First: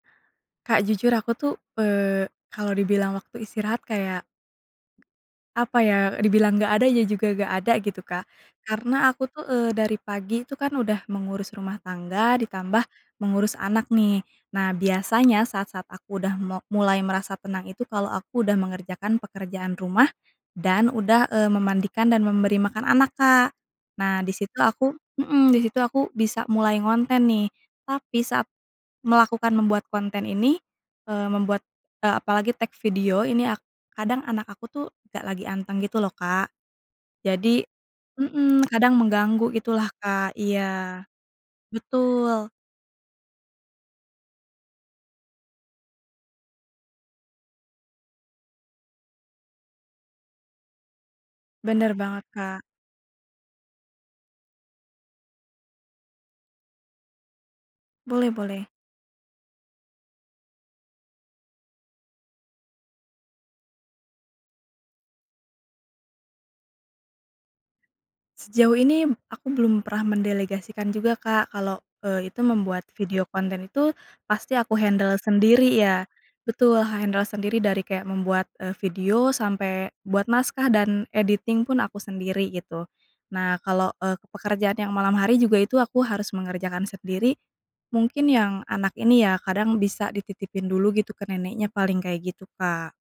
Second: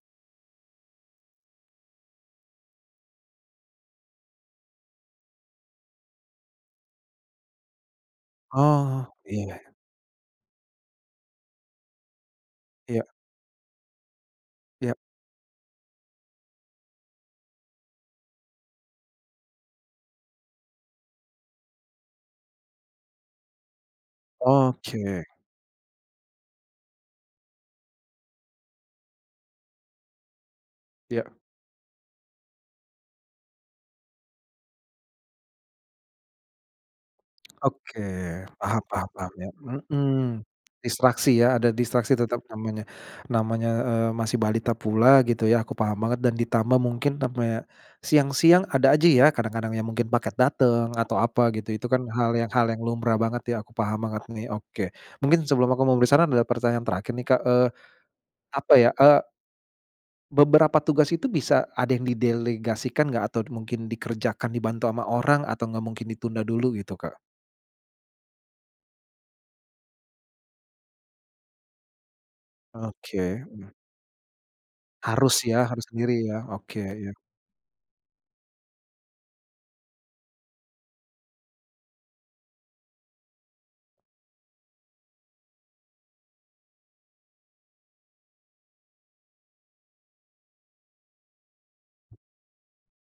Kak, jujur aku tuh, eee, kalau dibilang waktu istirahat kayak, apa ya, dibilang gak ada ya juga gak ada gitu, Kak. Oh, Karena aku tuh, iya. eee, dari pagi itu kan udah mengurus rumah tangga ditambah Iya. mengurus anak nih. Nah, Iya. biasanya saat-saat aku udah mo mulai merasa tenang itu kalau aku udah mengerjakan pekerjaan rumah dan udah, eee, memandikan dan memberi makan anak, Kak. Nah, di situ aku Oke. mmm, di situ aku bisa mulai ngonten nih. Tapi saat melakukan membuat konten ini, eee, Ya. membuat, eee, apalagi take video ini ak kadang anak aku tuh gak lagi anteng gitu loh, Kak. Jadi Oke. mmm, Paham kadang paham paham ya mengganggu gitu lah, Kak. mmm. Iya. Distraksi ya, ada distraksi tetap Betul. namanya, namanya, eee, masih balita pula gitu ya, aku paham banget dan ditambah mungkin sampai siang-siang ada aja ya, kadang-kadang yang mungkin paket dateng, atau apa gitu. Itu Bener kan banget, hal yang Kak. hal yang lumrah banget ya, aku paham banget nih. Oke mungkin sebelum aku memberi saran, ada pertanyaan terakhir nih, Kak. Eee, Boleh boleh. apa ya, eee beberapa tugas itu bisa ada yang didelegasikan gak? Atau d mungkin dikerjakan dibantu ama orang, atau nggak mungkin ditunda dulu gitu, Kak? Sejauh ini, mmm, aku belum pernah mendelegasikan juga, Kak. Kalau, eee, itu membuat video Oke, konten hmm. itu pasti aku handle Harus ya, sendiri harus ya. sendiri ya. Oke, Betul, ha iya. handle sendiri. Dari kayak membuat, eee, video sampai buat naskah dan editing pun aku sendiri gitu. Nah, kalau, eee, pekerjaan yang malam hari juga itu aku harus mengerjakan sendiri, mungkin yang anak ini ya kadang bisa dititipin dulu gitu ke neneknya paling kayak gitu, Kak.